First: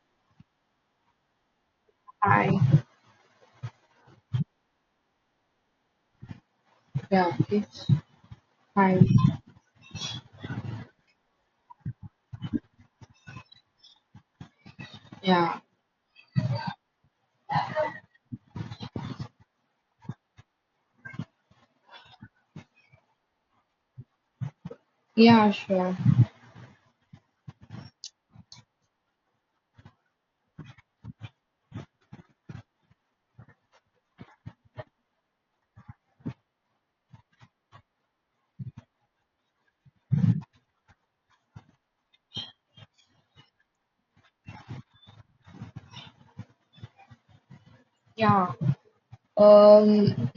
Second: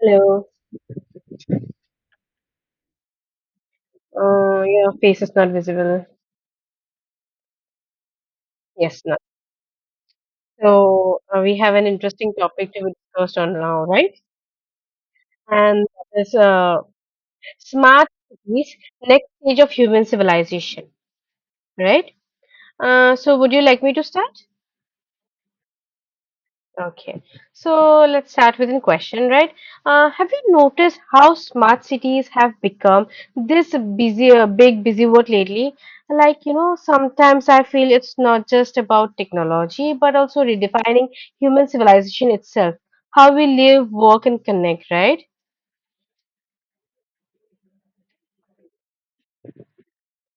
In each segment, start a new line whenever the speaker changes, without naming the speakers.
Hello.
Hi.
Your face is not visible.
Yeah, it's
Yes,
fine.
not. So we have an interesting topic to be discussed on now, right?
Yeah.
And that is smart cities, next stage of human civilization, right? So would you like me to start?
Yeah, sure.
Okay, so let's start with a question, right? Have you noticed how smart cities have become this busy, big busy world lately? Like, you know, sometimes I feel it's not just about technology, but also redefining human civilization itself, how we live, work, and connect, right?
Yeah. Um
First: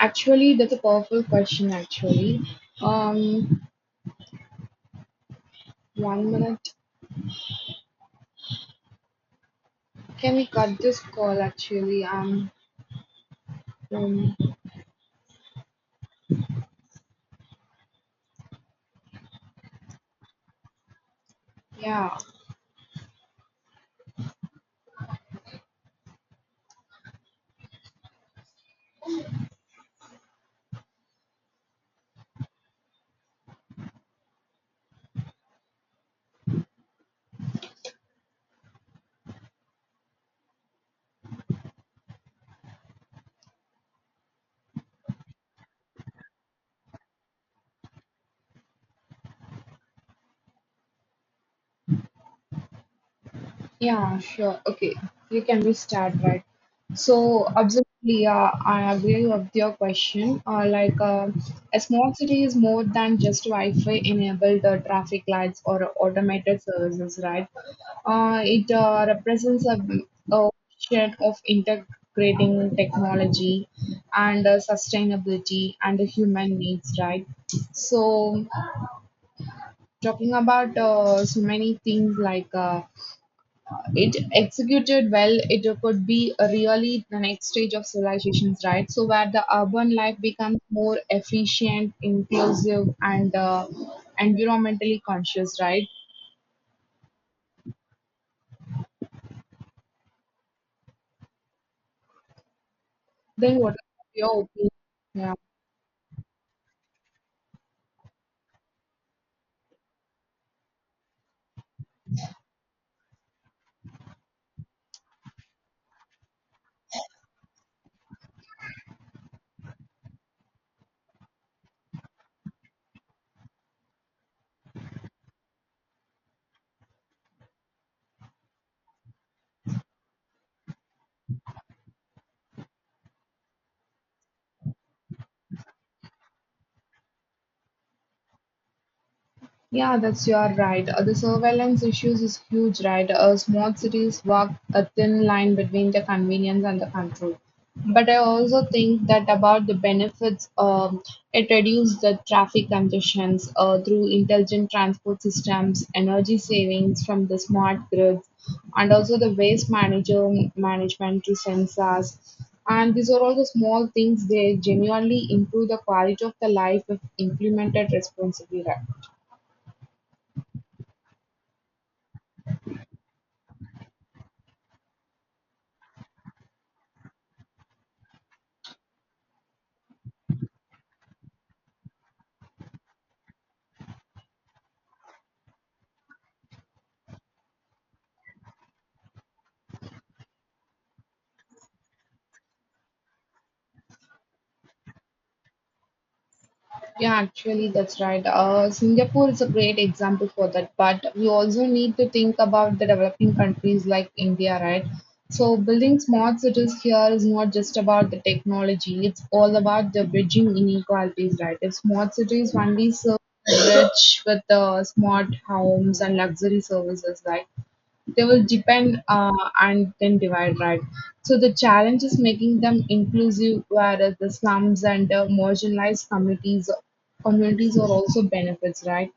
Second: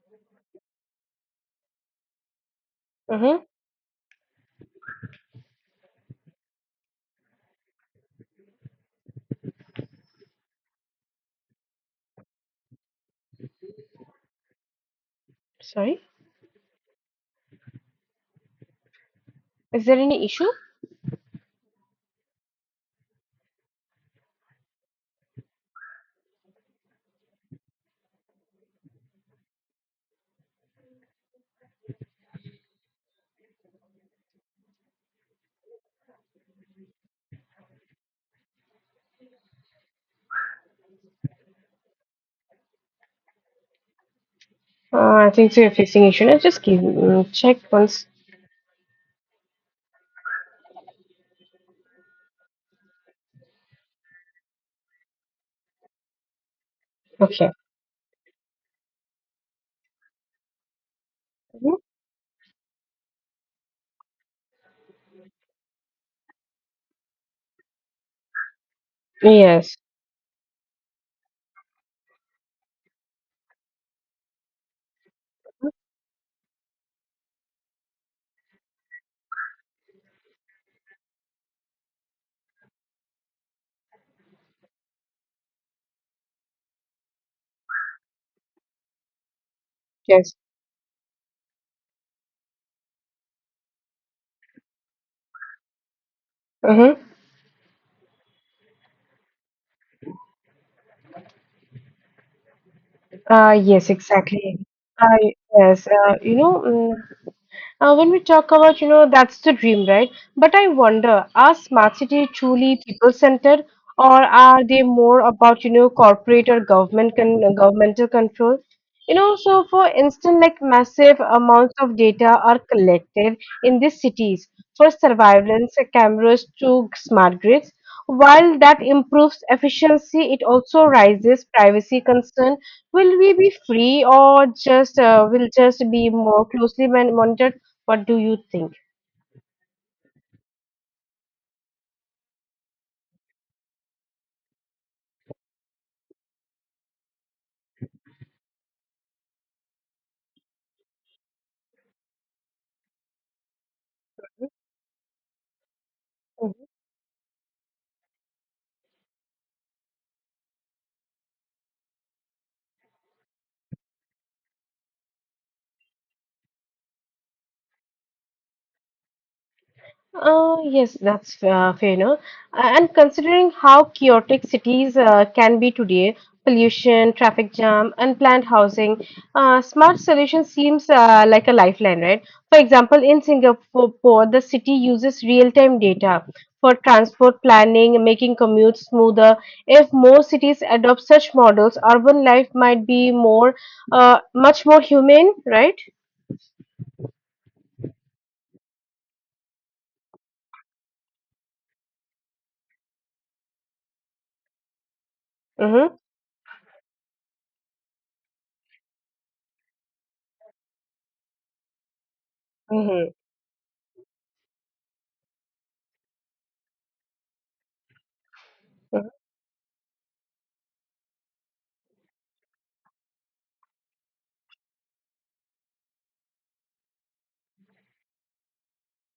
Actually, that's a powerful question actually.
Mm-hmm.
Um One minute. Can we cut this call actually? Um,
Sorry, is there any issue?
yeah.
I think so you're facing issue. Now just give, check once.
Yeah, sure. Okay, you can be start right. So
Okay.
absolutely, I agree with your question.
Mhm.
A small city is more than just Wi-Fi enabled traffic lights or automated services, right? It represents
Yes.
a shared of integrating technology and sustainability and the human needs, right? So talking about so many things like. It executed well, it could be a really the next stage of civilizations, right? So where the urban life
Yes.
becomes more efficient, inclusive, and environmentally conscious, right?
Mm-hmm. Uh,
Then what
yes,
are your
exactly.
opinion?
I
Yeah.
yes, you know, when we talk about, you know, that's the dream, right? But I wonder, are smart cities truly people-centered, or are they more about, you know, corporate or government governmental control? You know, so for instance, like massive amounts of data are collected in these cities for surveillance cameras to smart grids. While that improves efficiency, it also raises privacy concern. Will we be free or just will just be more closely monitored? What do you think?
Yeah, that's you are right. The surveillance issues is huge, right? Small cities walk a thin line between the convenience and the control. But I also think that about the benefits, it reduces the traffic congestions through intelligent transport systems, energy savings from the smart grids, and also the waste manager management through sensors. And these are all the small things. They genuinely improve the quality of the life if implemented responsibly, right?
Yes, that's fair enough. And considering how chaotic cities can be today, pollution, traffic jam, unplanned housing, smart solution seems like a lifeline, right? For example, in Singapore, the city uses real-time data for transport planning, making commutes smoother. If more cities adopt such models, urban life might be more, much more humane, right?
Yeah, actually, that's right. Singapore is a great example for that, but we also need to think about the developing countries like India, right? So,
Mm-hmm.
building smart cities here is not just about the technology, it's all about the bridging inequalities, right? If smart cities only
Mm-hmm.
serve the rich with smart homes and luxury services, right? They will depend and then divide right, so the challenge is making them inclusive whereas the slums and marginalized communities are also benefits right.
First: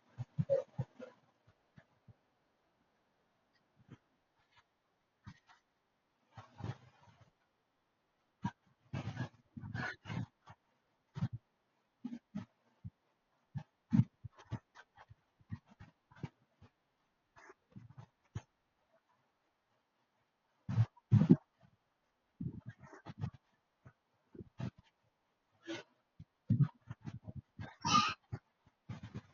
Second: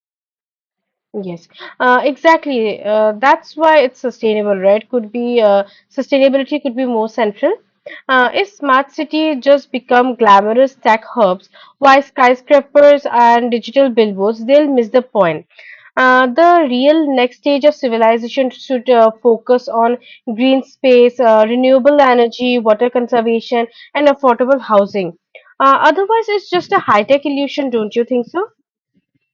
Yes, exactly. That's why it's sustainable, right? Could be sustainability could be more central. If smart city just become glamorous tech hubs, why skyscrapers and digital billboards? They'll miss the point. The real next stage of civilization should focus on green space, renewable energy, water conservation, and affordable housing. Otherwise, it's just a high-tech illusion, don't you think so?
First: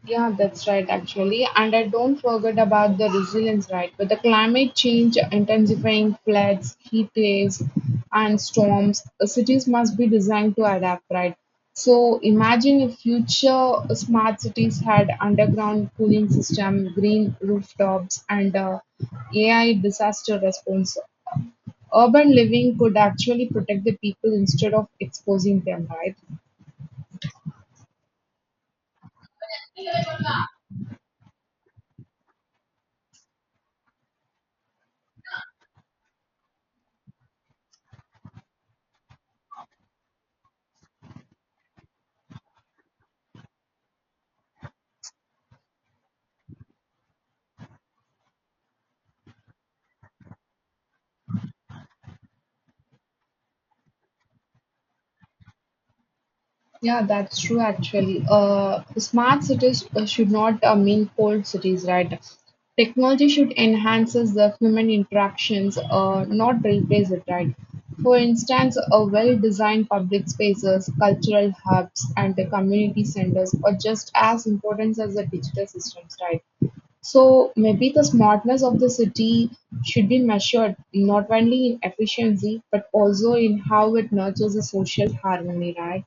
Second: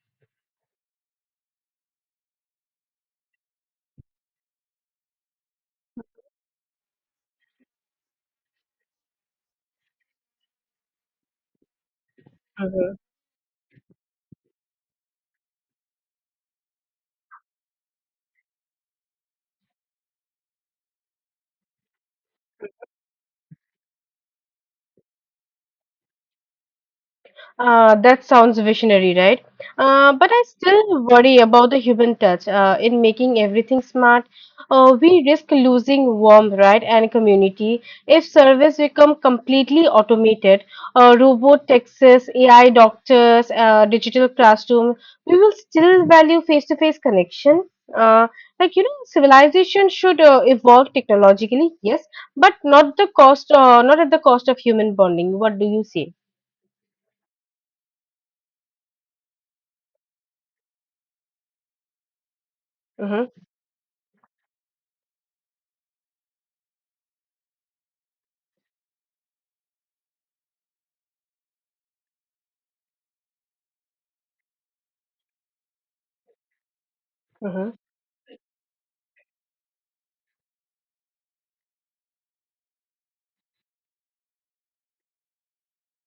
Yeah, that's right, actually. And I don't forget about the resilience, right? With the climate change intensifying floods, heat waves, and storms, cities must be designed to adapt, right? So imagine if
Mhm.
future smart cities had underground cooling system, green rooftops, and AI disaster response. Urban living could actually protect the people instead of exposing them, right?
That sounds visionary, right? But I still worry about the human touch. In making everything smart, we risk losing warmth, right, and community. If service become completely automated, robot taxis, AI doctors, digital classroom, we will still value face-to-face connection. Uh, like you know, civilization should evolve technologically, yes, but not the cost, not at the cost of human bonding. What do you say?
Yeah, that's true actually. Smart cities should not mean cold cities, right? Technology
Mm-hmm.
should enhances the human interactions, not replace it, right? For instance, a well-designed public spaces, cultural hubs, and the community centers are just as important as the digital systems, right? So
Mm-hmm.
maybe the smartness of the city should be measured not only in efficiency but also in how it nurtures the social harmony, right?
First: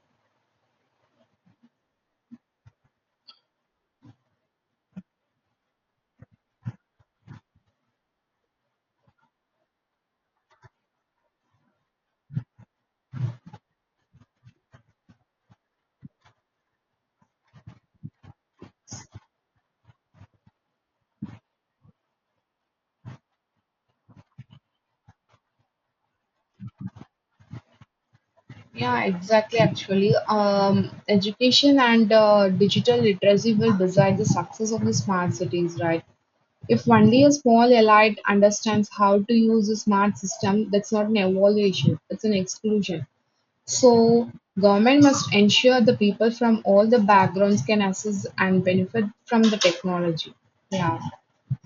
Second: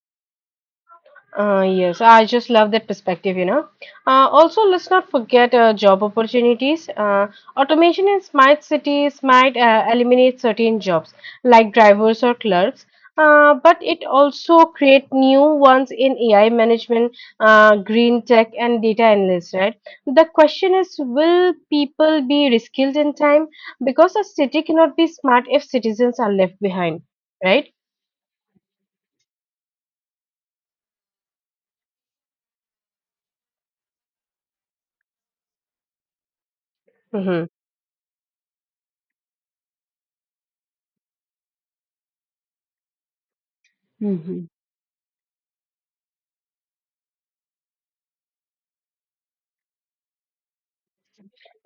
Yes, I just love that perspective, you know. Also, let's not forget job opportunities. Automation in smart cities might eliminate certain jobs like drivers or clerks, but it also create new ones in AI management, green tech, and data analysts, right? The question is, will people be reskilled in time? Because a city cannot be smart if citizens are left behind, right?
Yeah, exactly. Actually, education and digital literacy will decide the success of the smart cities, right? If only a
Mm-hmm.
small elite understands how to use a smart system, that's not an evaluation, it's an exclusion. So,
Hmm.
government must ensure the people from all the backgrounds can access and benefit from the technology. Yeah,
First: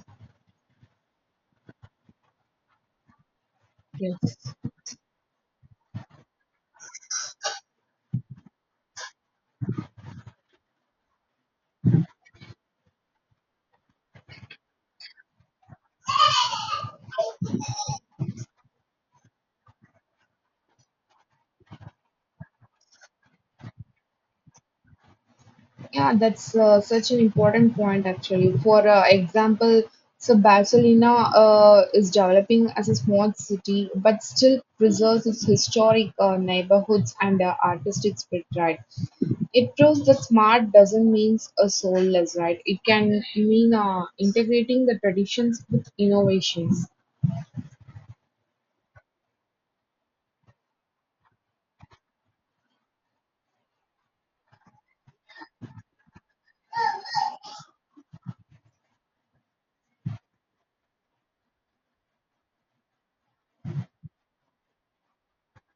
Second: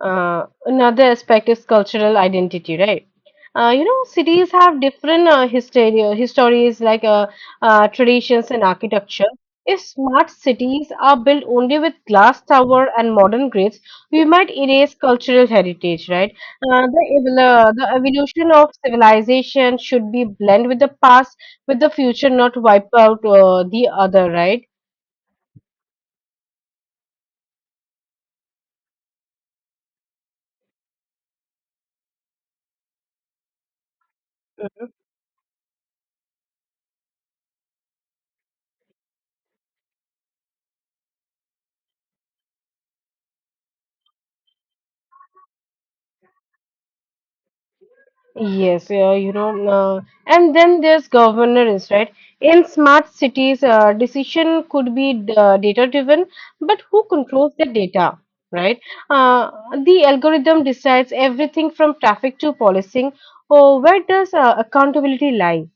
Another aspect is cultural identity, right? You know,
yes.
cities have different histories like traditions and architecture. If smart cities are built only with glass tower and modern grids, we might erase cultural heritage, right? The evolution of civilization should be blend with the past, with the future, not wipe out the other, right?
Yeah, that's such an important point actually. For example, so Barcelona is developing as a small city, but still preserves its historic neighborhoods and artistic spirit, right? It proves that smart doesn't mean a soulless, right? It can mean integrating the traditions with innovations.
Yes, yeah, you know, and then there's governance, right? In smart cities, decision could be data driven, but who controls the data, right? Uh, the algorithm decides everything from traffic to policing. Oh, where does accountability lie?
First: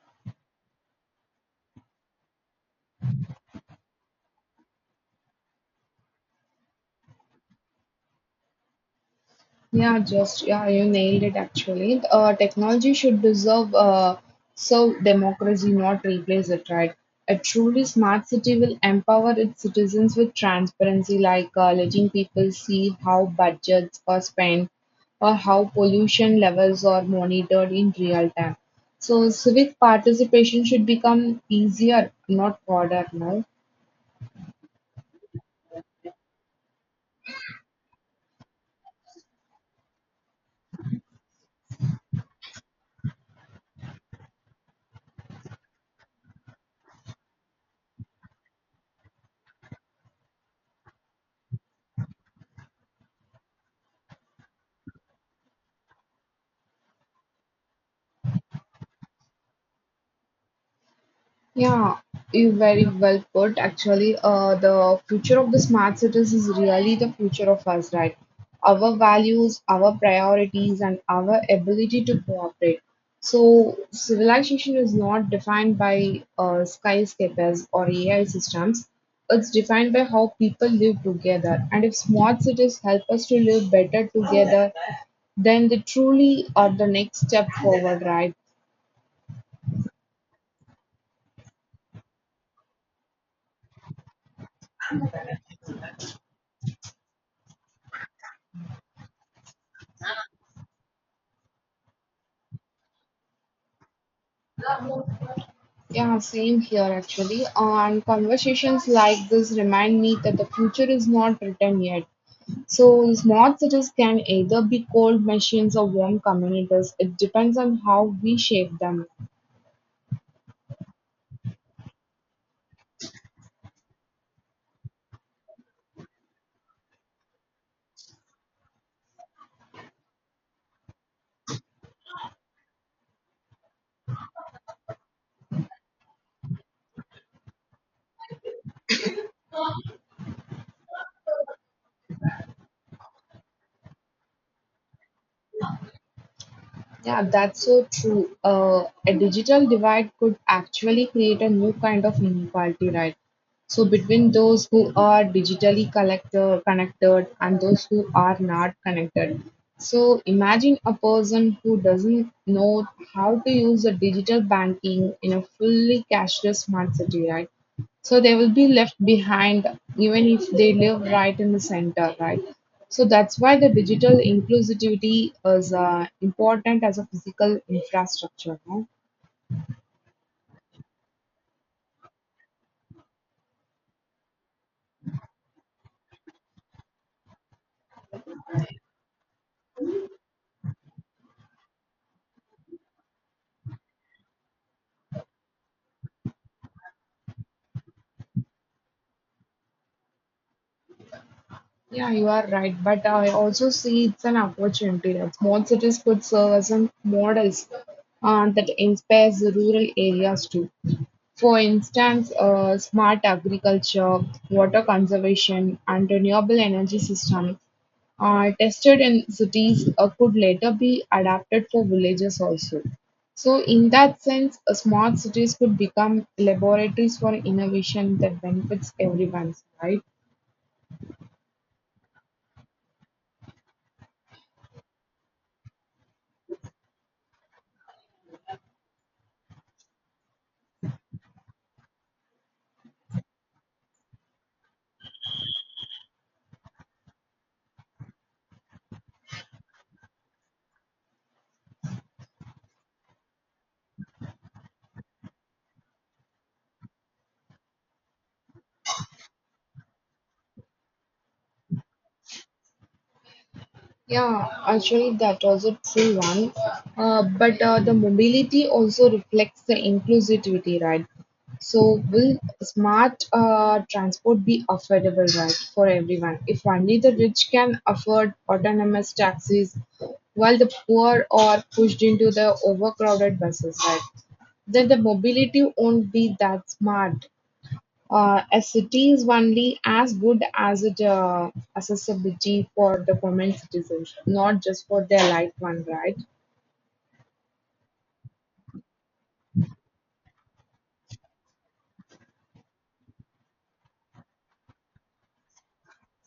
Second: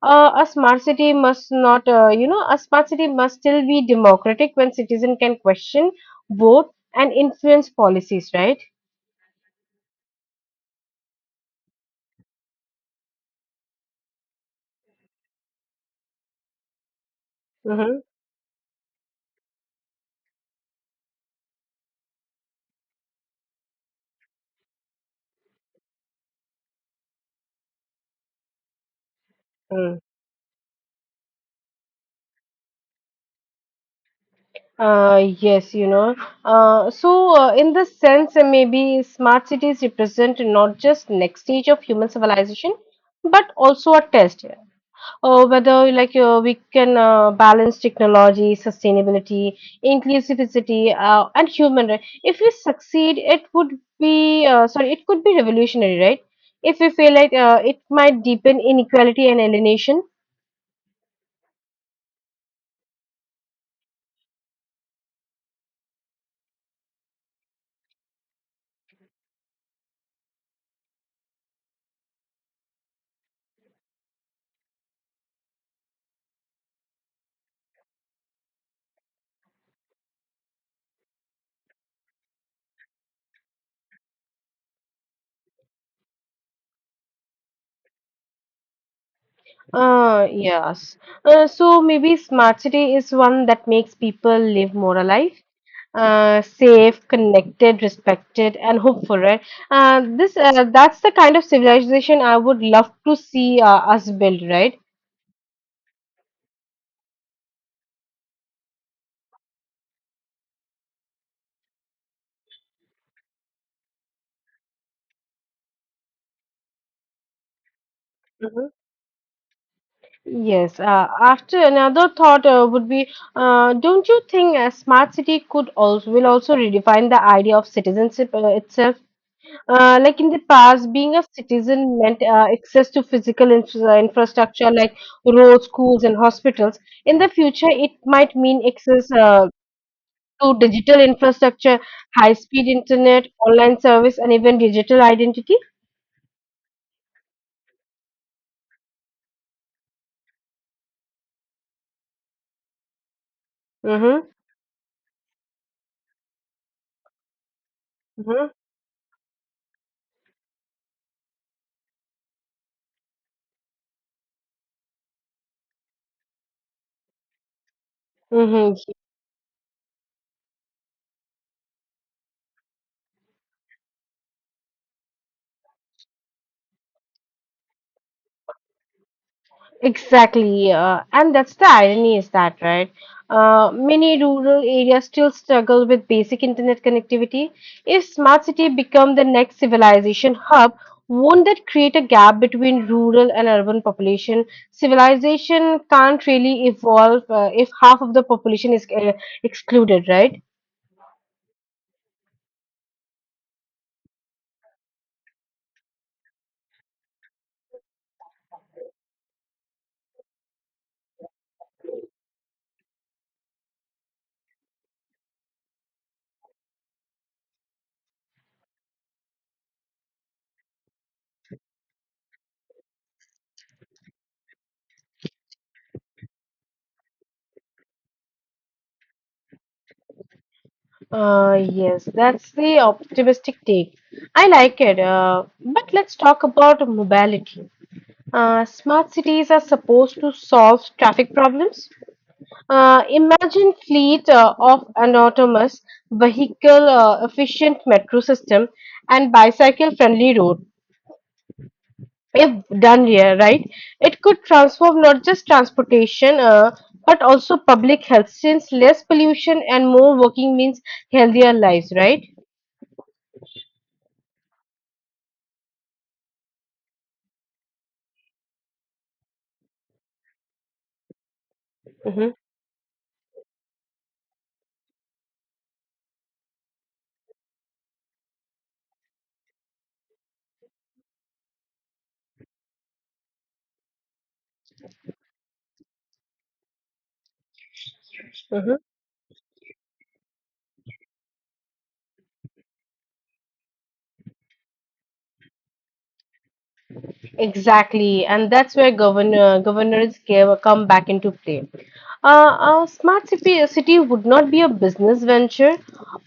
A smart city must not, you know, a smart city must still be democratic when citizen can question, vote, and influence policies, right?
Yeah, just yeah, you nailed it actually. Technology should deserve serve democracy, not replace it, right? A truly
Mm-hmm.
smart city will empower its citizens with transparency, like letting people see how budgets are spent or how pollution levels are monitored in real time. So civic
Mm.
participation should become easier, not harder now.
Yes, you know. Uh, so, in this sense, maybe smart cities represent not just next stage of human civilization, but also a test. Whether we can balance technology, sustainability, inclusivity, and human right. If we succeed, it could be revolutionary, right? If we fail, it might deepen inequality and alienation.
Yeah, you very well put. Actually, the future of the smart cities is really the future of us, right? Our values, our priorities, and our ability to cooperate. So, civilization is not defined by skyscrapers or AI systems. It's defined by how people live together. And if smart cities help us to live better together, then they truly are the next step forward, right?
Yes. So maybe smart city is one that makes people live more alive, safe, connected, respected, and hopeful, right? This that's the kind of civilization I would love to see us build, right?
Yeah, same here actually. And conversations like this remind me that the future is not written yet. So, smart cities can either be cold machines or warm communities. It depends on how we
Mhm.
shape them.
Yes, after another thought would be, don't you think a smart city could also will also redefine the idea of citizenship itself? Like in the past, being a citizen meant access to physical infrastructure like roads, schools, and hospitals. In the future, it might mean access to digital infrastructure, high-speed internet, online service, and even digital identity.
Yeah, that's so true. A digital divide could actually create a new kind of inequality, right? So
Mm-hmm.
between those who are digitally connected and those who are
Mm-hmm.
not connected. So imagine a person who doesn't know how to use a digital banking in a fully cashless smart city, right? So they will be
Mm-hmm.
left behind even if they live right in the center, right? So that's why the digital inclusivity is important as a physical infrastructure, no?
Exactly, and that's the irony, is that right? Many rural areas still struggle with basic internet connectivity. If smart city become the next civilization hub, won't that create a gap between rural and urban population? Civilization can't really evolve if half of the population is excluded, right?
Yeah, you are right. But I also see it's an opportunity that small cities could serve as a models that inspires the rural areas too. For instance, smart agriculture, water conservation, and renewable energy systems tested in cities could later be adapted for villages also. So, in that sense, smart cities could become laboratories for innovation that benefits everyone, right?
Yes, that's the optimistic take. I like it. But let's talk about mobility. Smart cities are supposed to solve traffic problems. Imagine fleet of an autonomous vehicle efficient metro system and bicycle friendly road. If done here, right, it could transform not just transportation but also public health since less pollution and more working means healthier lives, right?
Yeah, actually, that was a true one. But The mobility also reflects the inclusivity, right? So,
Mm-hmm.
will smart transport be affordable, right, for everyone? If only the rich can afford autonomous taxis, while the poor are pushed into the overcrowded buses, right? Then the mobility won't be that smart. A
Hmm.
city is only as good as its accessibility for the common citizens, not just for their light one, right?
Exactly, and that's where governors give, come back into play. A smart city would not be a business venture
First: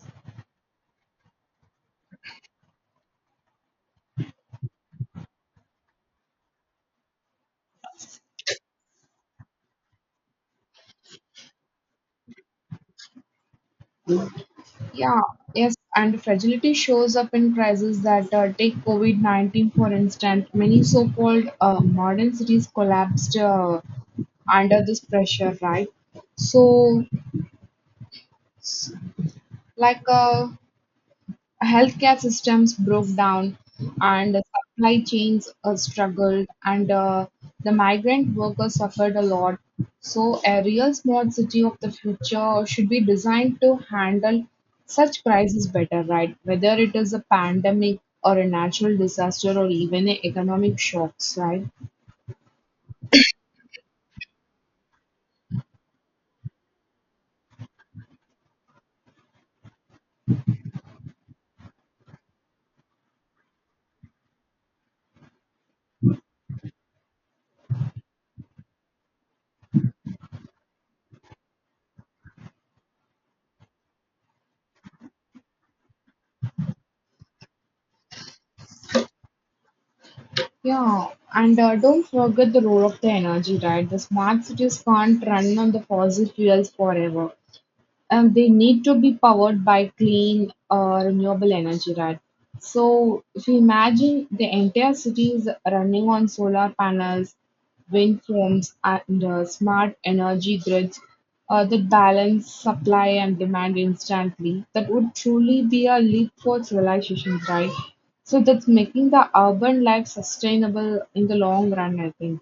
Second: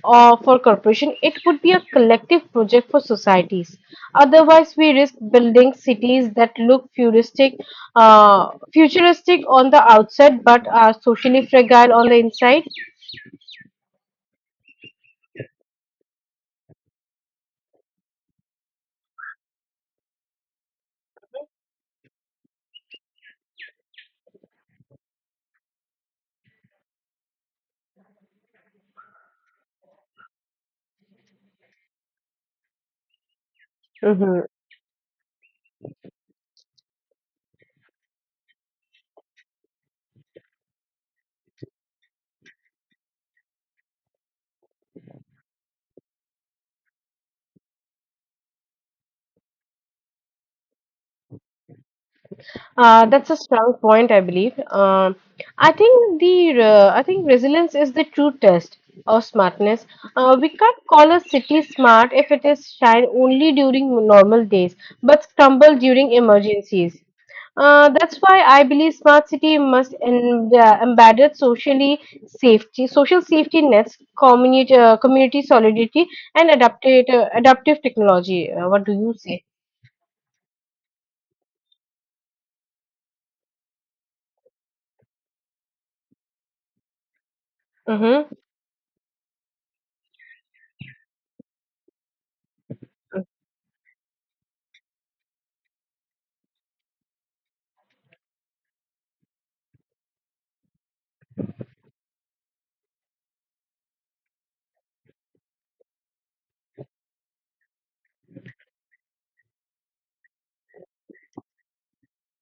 or for corporation. It would be a collective project for societies. Otherwise, we risk building cities that look futuristic, futuristic on the outside, but are socially fragile on the inside.
Yeah, yes, and fragility shows up in crises that take COVID 19, for instance. Many so called modern cities collapsed under this pressure, right? So, like, uh, healthcare systems broke down and the
Mhm.
supply chains struggled and the migrant workers suffered a lot. So a real smart city of the future should be designed to handle such crises better, right? Whether it is a pandemic or a natural disaster or even a economic shocks, right?
That's a strong point, I believe. I think the I think resilience is the true test of smartness. We can't call a city smart if it is shine only during normal days, but crumble during emergencies. That's why I believe smart city must embed socially safety, social safety nets, community solidarity, and adaptive technology. What do you say?
Yeah, and don't forget the role of the energy, right? The smart cities can't run on the fossil fuels forever.
Mm-hmm.
They need to be powered by clean renewable energy, right? So if you imagine the entire city is running on solar panels, wind farms, and smart energy grids that balance supply and demand instantly, that would truly be a leap for civilization, right? So that's making the urban life sustainable in the long run, I think.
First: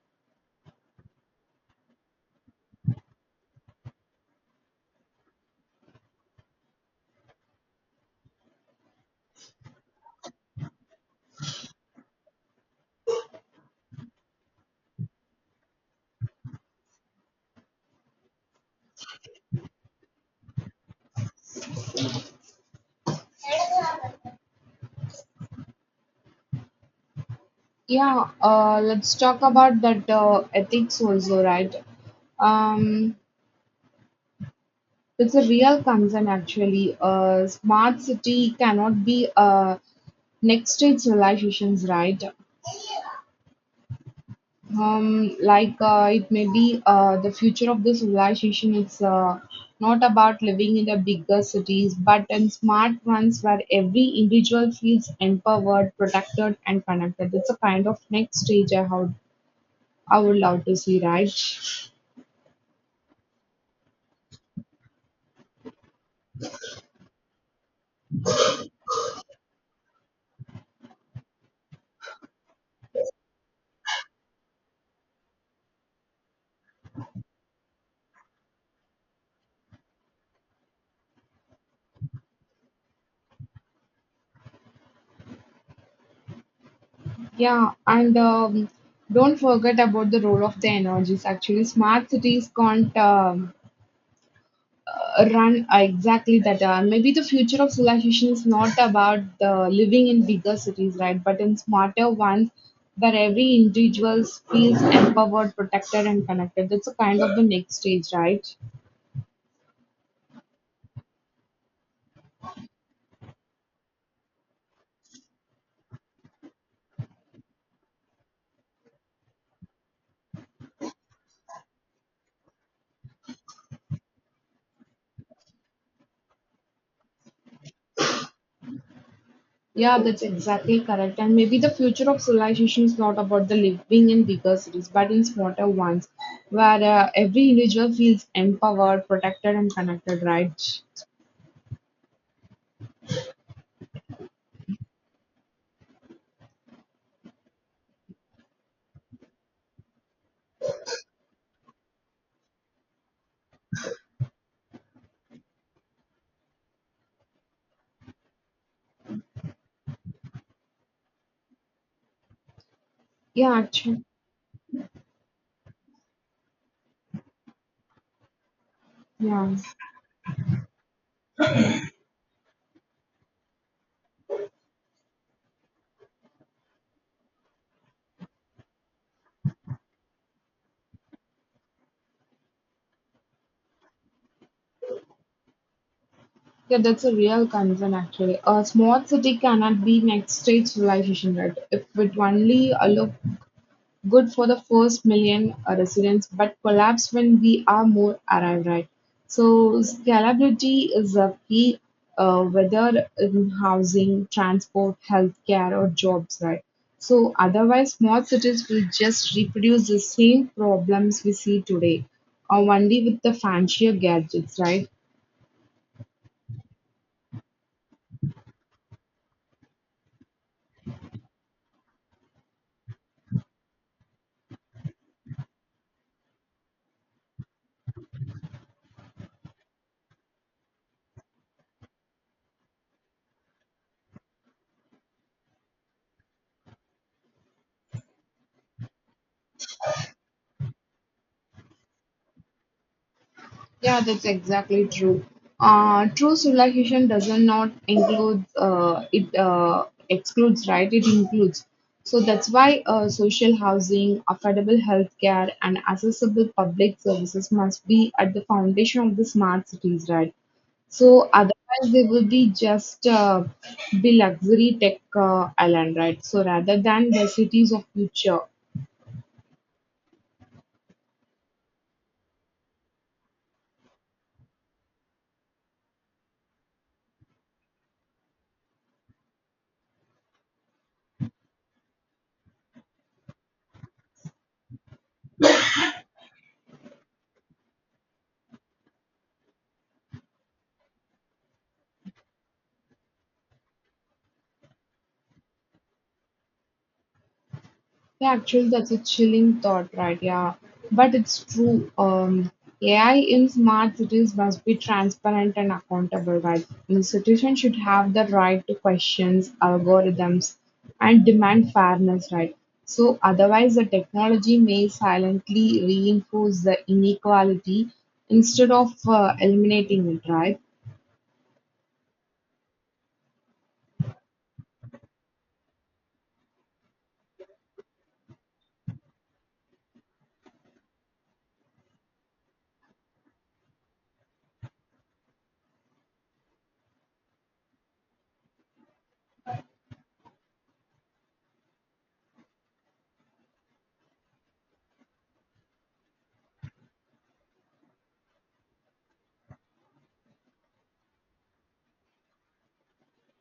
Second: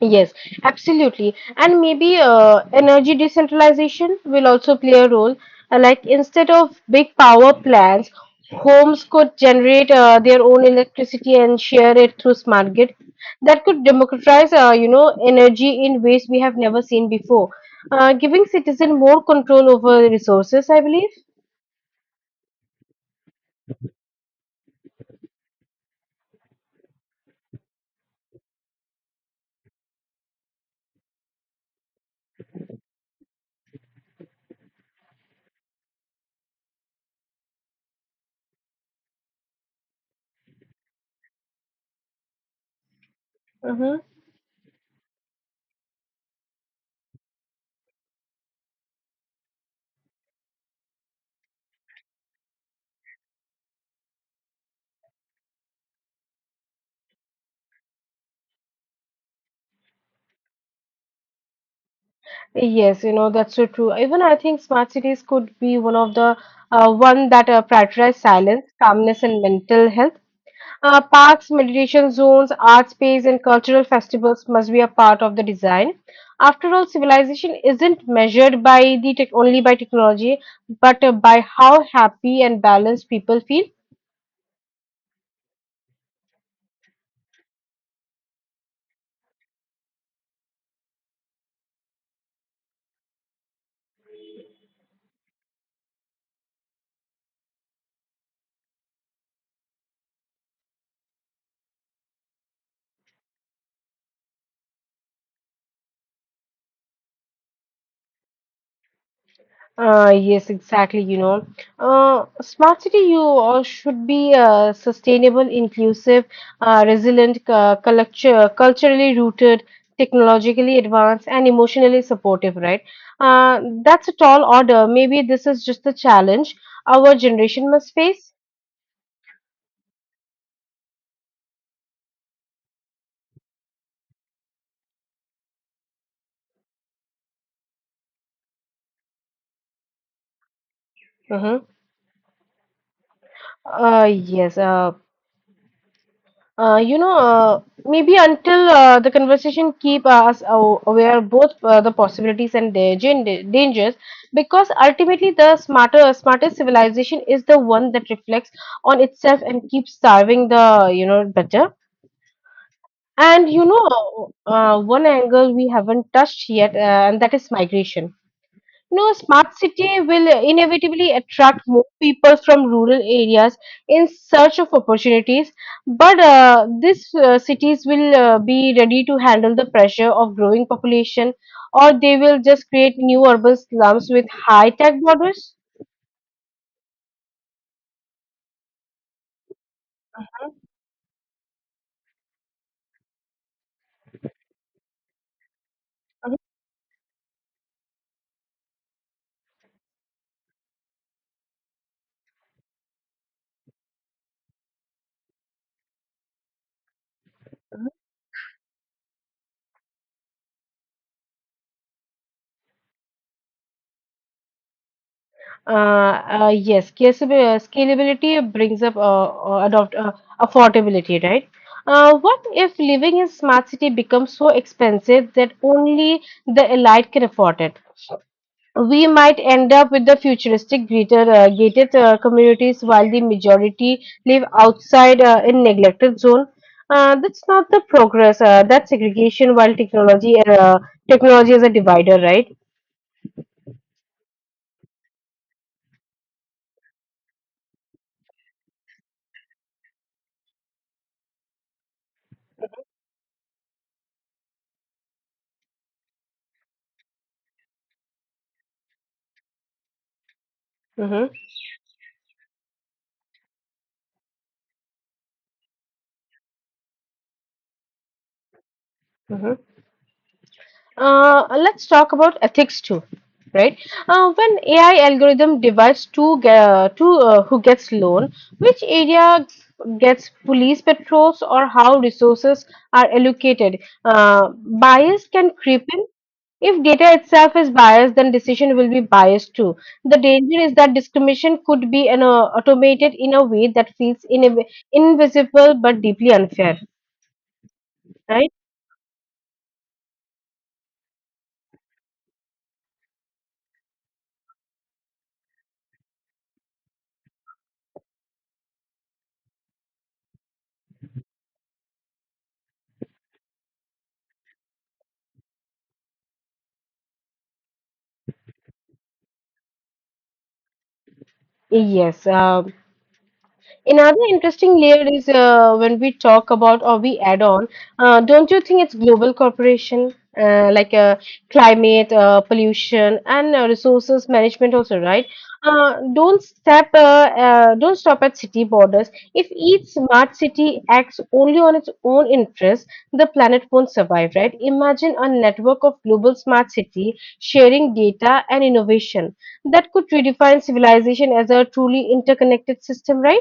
Yes, absolutely. And maybe energy decentralization will also play a role. Like instead of big power plants, homes could generate their own electricity and share it through smart grid. That could democratize, you know, energy in ways we have never seen before, giving citizen more control over resources, I believe.
Yeah, let's talk about that ethics also, right? Um, it's a real concern actually. Smart city cannot be next stage civilizations, right?
Mm-hmm.
It may be the future of the civilization. It's not about living in the bigger cities, but in smart ones where every individual feels empowered, protected, and connected. It's a kind of next stage I would love to see, right?
Yes, you know, that's so true. Even I think smart cities could be one of the one that prioritize silence, calmness, and mental health. Parks, meditation zones, art space, and cultural festivals must be a part of the design. After all, civilization isn't measured by the tech only by technology, but by how happy and balanced people feel.
Yeah, and don't forget about the role of the energies. Actually, smart cities can't run exactly that. Maybe the future of civilization is not about the living in bigger cities, right? But in smarter ones, where every individual feels empowered, protected, and connected. That's a kind of the next stage, right?
Yes, exactly. You know, smart city you all should be sustainable, inclusive, resilient, culturally rooted, technologically advanced, and emotionally supportive, right? That's a tall order. Maybe this is just the challenge our generation must face.
Yeah, that's exactly correct. And maybe the future of civilization is not about the living in bigger cities, but in smaller ones, where every individual feels empowered, protected, and connected, right?
Mm-hmm. Yes. You know, maybe until the conversation keep us aware of both the possibilities and the dangers, because ultimately the smartest civilization is the one that reflects on itself and keeps starving the you know better. And
Yeah,
you
actually,
know, one angle we haven't touched yet, and that is migration. No
yeah,
smart city will inevitably attract more people from rural areas in search of opportunities, but these cities will be ready to handle the pressure of growing population, or they will just create new urban slums with high-tech borders.
yeah, that's a real concern. Actually, a small city cannot be next stage civilization, right? If it only allow good for the first million residents, but collapse when we are more arrived, right. So scalability is a key, whether in housing, transport, healthcare, or jobs, right? So otherwise, small cities will just reproduce the same problems we see today, or only with the fancier gadgets, right?
Scalability brings up adopt affordability, right? What if living in smart city becomes so expensive that only the elite can afford it? We might end up with the futuristic greater gated communities while the majority live outside in neglected zone. That's not the progress, that's segregation. While technology is a divider, right?
Yeah, that's exactly true. True civilization does not include it excludes, right? It includes. So that's why social housing, affordable healthcare, and accessible public services must be at the foundation of the smart cities, right?
Mm-hmm.
So otherwise, they will be just be luxury tech island, right? So rather than the cities of future.
Mm-hmm. Let's talk about ethics too, right? When AI algorithm divides two who gets loan, which area gets police patrols, or how resources are allocated, uh, bias can creep in. If data itself is biased, then decision will be biased too. The danger is that discrimination could be automated in a way that feels in invisible but deeply unfair,
Yeah,
right?
actually, that's a chilling thought, right? Yeah, but it's true. AI in smart cities must be transparent and accountable, right? Institutions should have the right to questions algorithms and demand fairness, right? So, otherwise, the technology may silently reinforce the inequality instead of eliminating it, right?
Yes. Another interesting layer is when we talk about or we add on, don't you think it's global cooperation, uh, like uh, climate, pollution, and resources management also, right? Don't stop at city borders. If each smart city acts only on its own interests, the planet won't survive, right? Imagine a network of global smart city sharing data and innovation that could redefine civilization as a truly interconnected system, right?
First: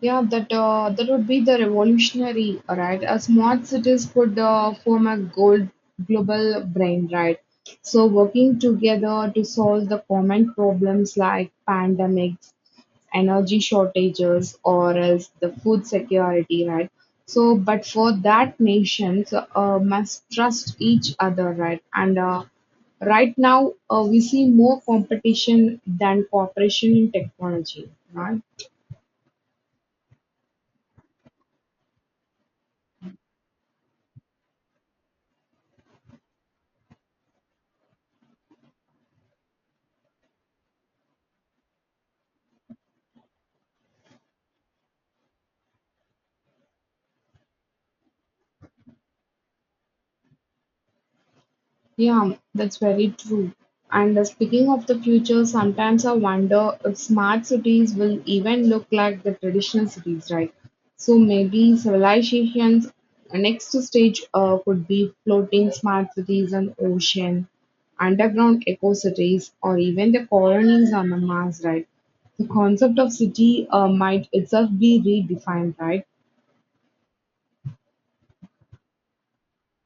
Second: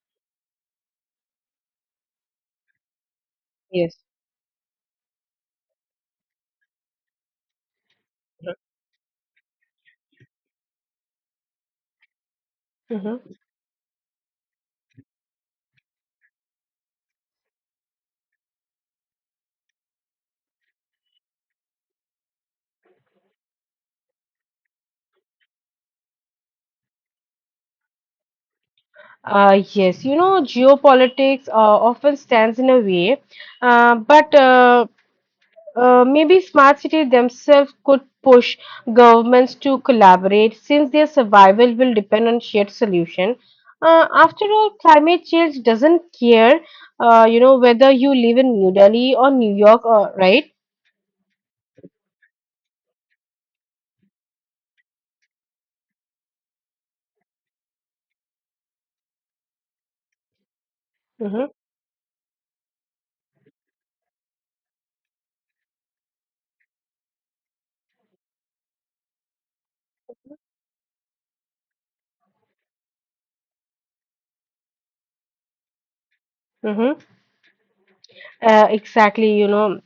Yeah, that would be the revolutionary, right? A smart
Yes.
cities could form a gold global brain, right? So working together to solve the common problems like pandemics,
Mhm.
energy shortages, or else the food security, right? So, but for that, nations must trust each other, right? And right now, we see more competition than cooperation in technology, right?
Yes, you know, geopolitics often stands in a way, but maybe smart cities themselves could push governments to collaborate since their survival will depend on shared solution. After all, climate change doesn't care, whether you live in New Delhi or New York, or, right?
Yeah, that's very true. And speaking of the future, sometimes I wonder if smart cities will even look like the traditional cities, right? So
Mm-hmm.
maybe civilization's next stage could be floating smart cities on ocean, underground eco cities, or even the colonies on the Mars, right? The concept of city might itself be redefined, right?
Mm-hmm. Exactly,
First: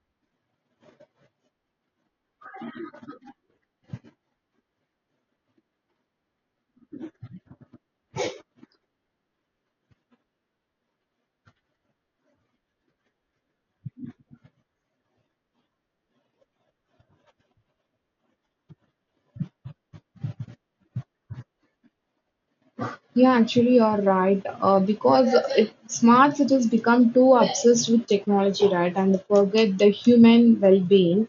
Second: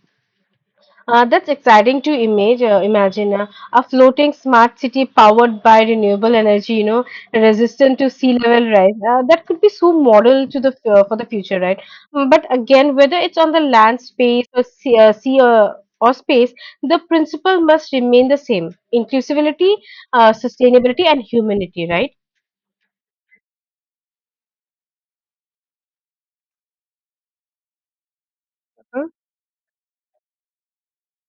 That's exciting to imagine a floating smart city powered by renewable energy, resistant to sea level rise. That could be so model to for the future, right? Mm. But again, whether it's on the land space or sea or space, the principle must remain the same: inclusivity, sustainability, and humanity, right?
Yeah, actually, you're right. Smart cities become too obsessed with technology, right, and they forget the human well-being,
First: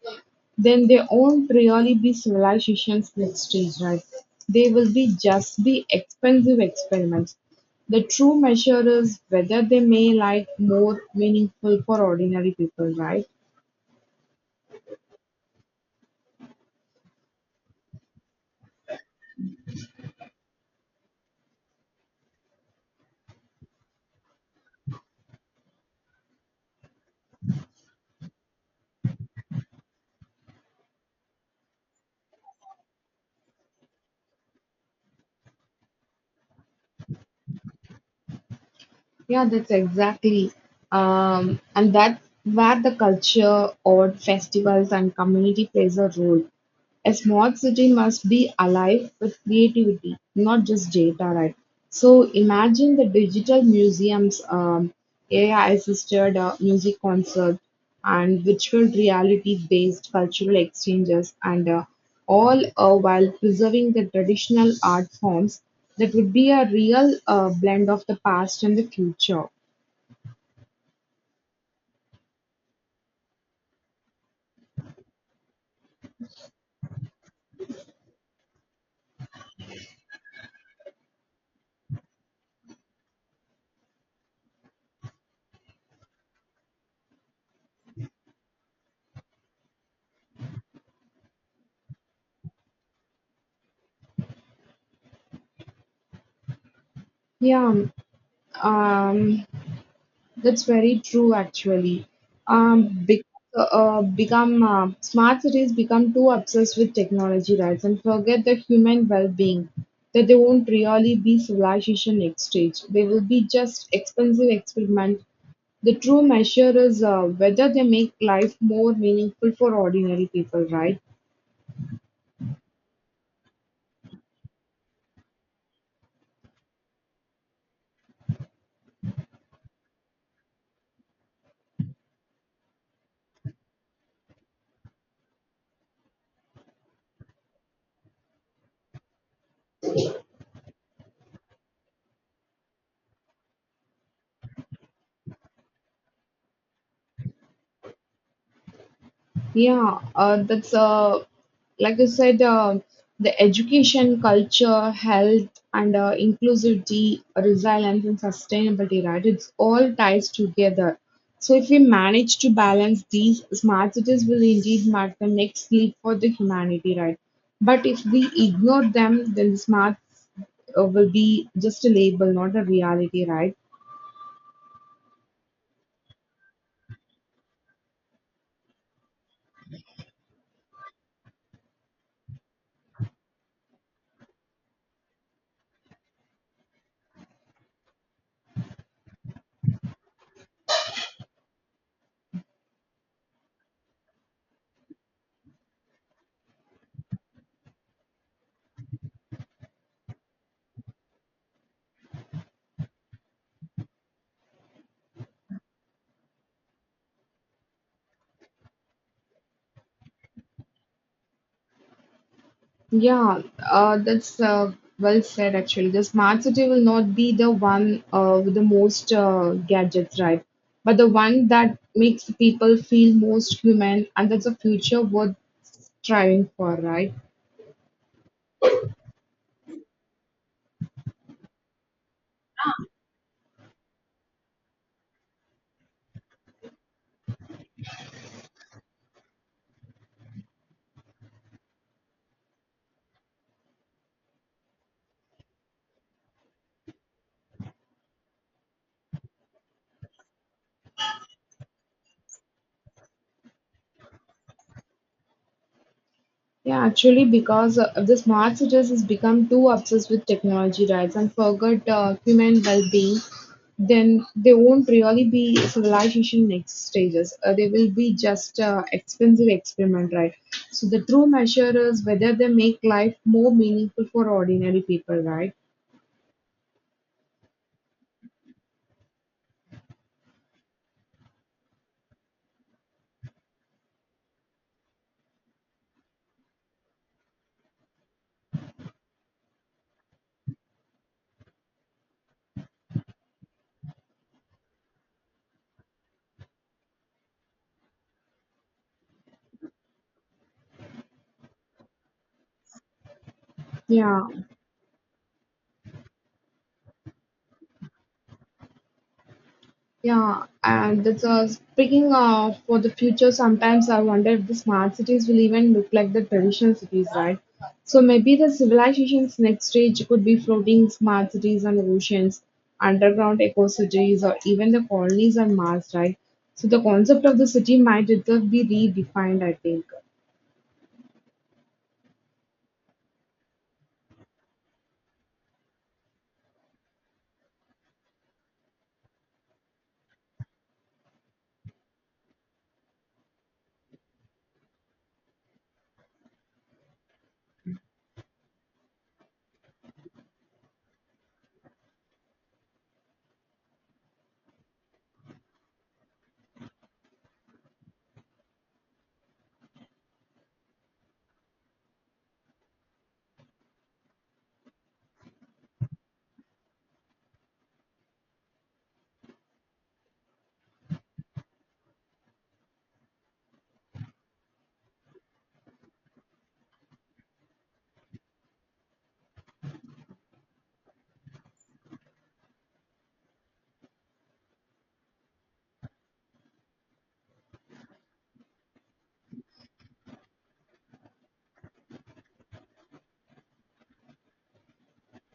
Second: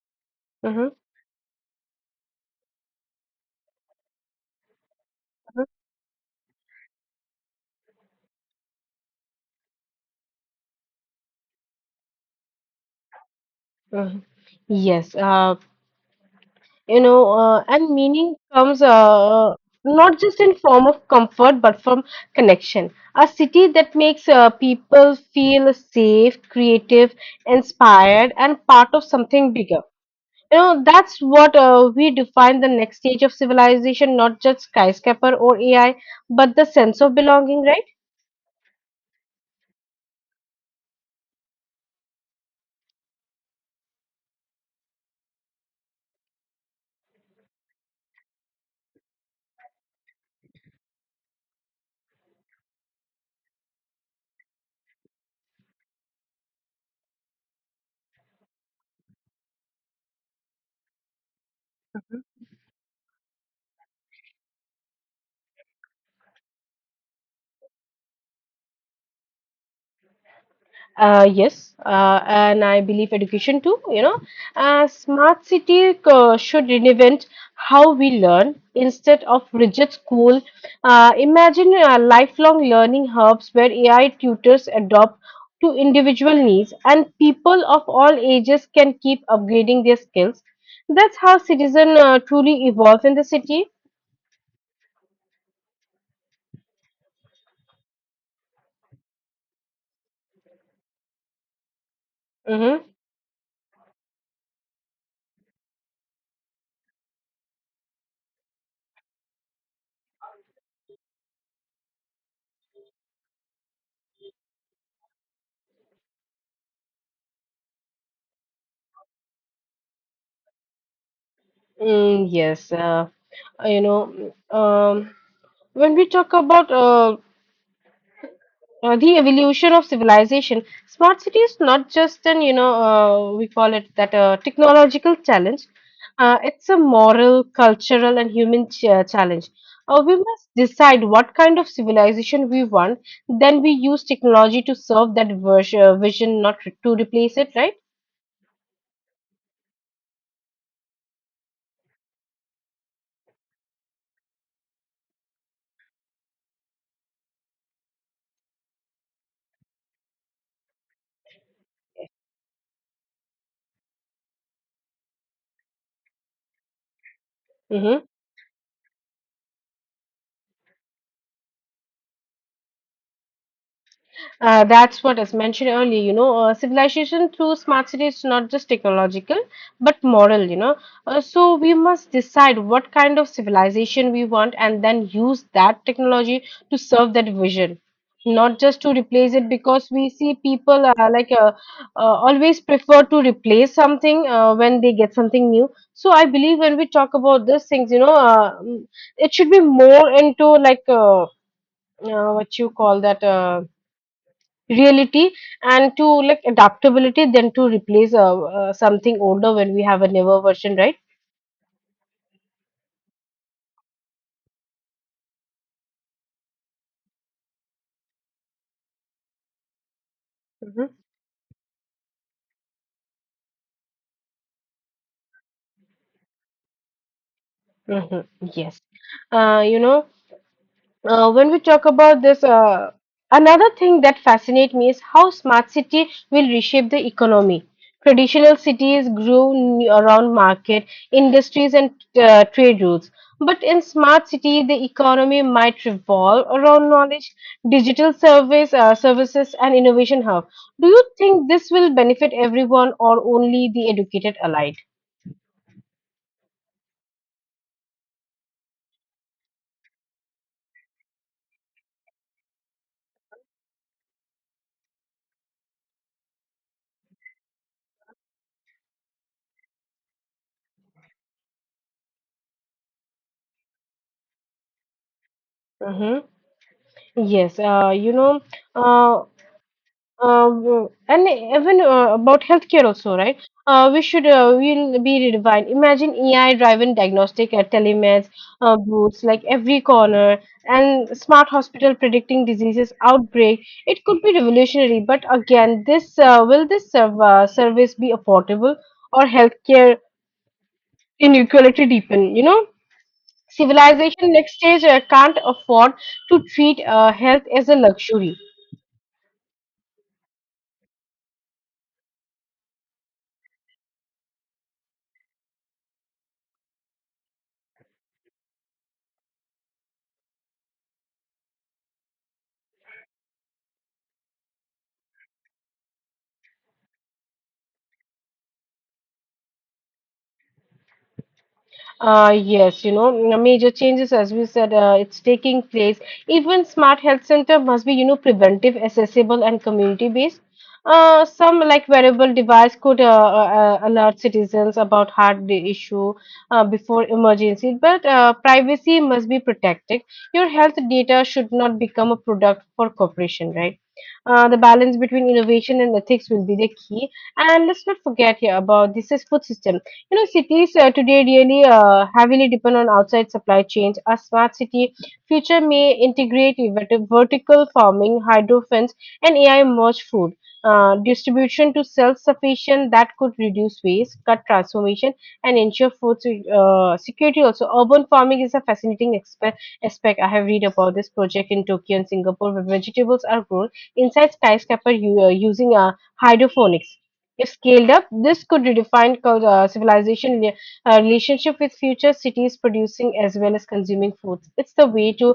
then
Mm-hmm.
they won't really be civilizations next stage, right? They will be just be expensive experiments. The true measure is whether they may like more meaningful for ordinary people, right?
Hmm. Yes. And meaning comes not just in form of comfort but from connection, a city that makes people feel safe, creative, inspired, and part of something bigger. You know, that's what we define the next stage of civilization, not just skyscraper or ai, but the sense of belonging, right?
Yeah, that's exactly. And that's where the culture, or festivals, and community plays a role. A small city must be alive with creativity, not just data, right? So imagine the digital museums, AI assisted music concert, and virtual reality-based cultural exchanges, and all while preserving the traditional art forms, that would be a real blend of the past and the future.
Yes, and I believe education too. You know, smart city should reinvent how we learn instead of rigid school. Imagine lifelong learning hubs where AI tutors adopt to individual needs, and people of all ages can keep upgrading their skills. That's how citizen truly evolve in the city.
Yeah, um, um, That's very true, actually.
Mm-hmm.
Be- become Smart cities become too obsessed with technology, right, and forget the human well-being. That they won't really be civilization next stage. They will be just expensive experiment. The true measure is whether they make life more meaningful for ordinary people, right?
Mm, yes, uh, you know. When we talk about the evolution of civilization, smart city is not just an you know we call it that a technological challenge. It's a moral, cultural, and human challenge. We must decide what kind of civilization we want, then we use technology to serve that vision, not to replace it, right?
Yeah, that's like I said, the education, culture, health, and inclusivity, resilience, and sustainability, right? It's all ties together. So if we manage to balance these, smart cities will indeed mark the next leap for the humanity, right? But if
Hmm.
we ignore them, then smart will be just a label, not a reality, right?
That's what is mentioned earlier, you know, civilization through smart cities is not just technological, but moral, you know. So we must decide what kind of civilization we want and then use that technology to serve that vision, not just to replace it, because we see people always prefer to replace something when they get something new. So I believe when we talk about these things, it should be more into like what you call that. Reality, and to like adaptability than to replace something older when we have a newer version, right?
Yeah, that's well said actually. The smart city will not be the one with the most gadgets, right?
Hmm.
But the one that makes people feel most human, and that's a future worth striving for, right?
Hmm. Yes. uh, you know when we talk about this, another thing that fascinates me is how smart city will reshape the economy. Traditional cities grew around market, industries, and trade routes. But in smart city, the economy might revolve around knowledge, services, and innovation hub. Do you think this will benefit everyone or only the educated elite?
Yeah, actually, because the smart cities has become too obsessed with technology, right, and forgot human well-being, then they won't really be civilization next stages. They will be just expensive experiment, right? So the true measure is whether they make life more meaningful for ordinary people, right?
Hmm. Yes, you know. Uh, and even about healthcare also, right? We'll be redefined. Imagine AI-driven diagnostic at telemeds, booths like every corner, and smart hospital predicting diseases outbreak. It could be revolutionary, but again, this will this service be affordable, or healthcare inequality deepen? You know,
Yeah.
civilization next stage can't afford to treat health as a luxury.
Yeah, and that's speaking of for the future. Sometimes I wonder if the smart cities will even look like the traditional cities, right? So maybe the civilization's next stage could be floating smart cities on oceans, underground eco cities, or even the colonies on Mars, right? So the concept of the city might itself be redefined, I think.
Yes, you know, major changes, as we said, it's taking place. Even smart health center must be, you know, preventive, accessible, and community based. Some like wearable device could alert citizens about heart day issue before emergency, but privacy must be protected. Your health data should not become a product for corporation, right? The balance between innovation and ethics will be the key. And let's not forget here about this is food system. You know, cities today really heavily depend on outside supply chains. A smart city future may integrate vertical farming, hydroponics, and AI merged food distribution to self-sufficient that could reduce waste, cut transformation, and ensure food security. Also, urban farming is a fascinating aspect. I have read about this project in Tokyo and Singapore, where vegetables are grown inside skyscraper using hydroponics. If scaled up, this could redefine civilization relationship with future cities producing as well as consuming foods. It's the way to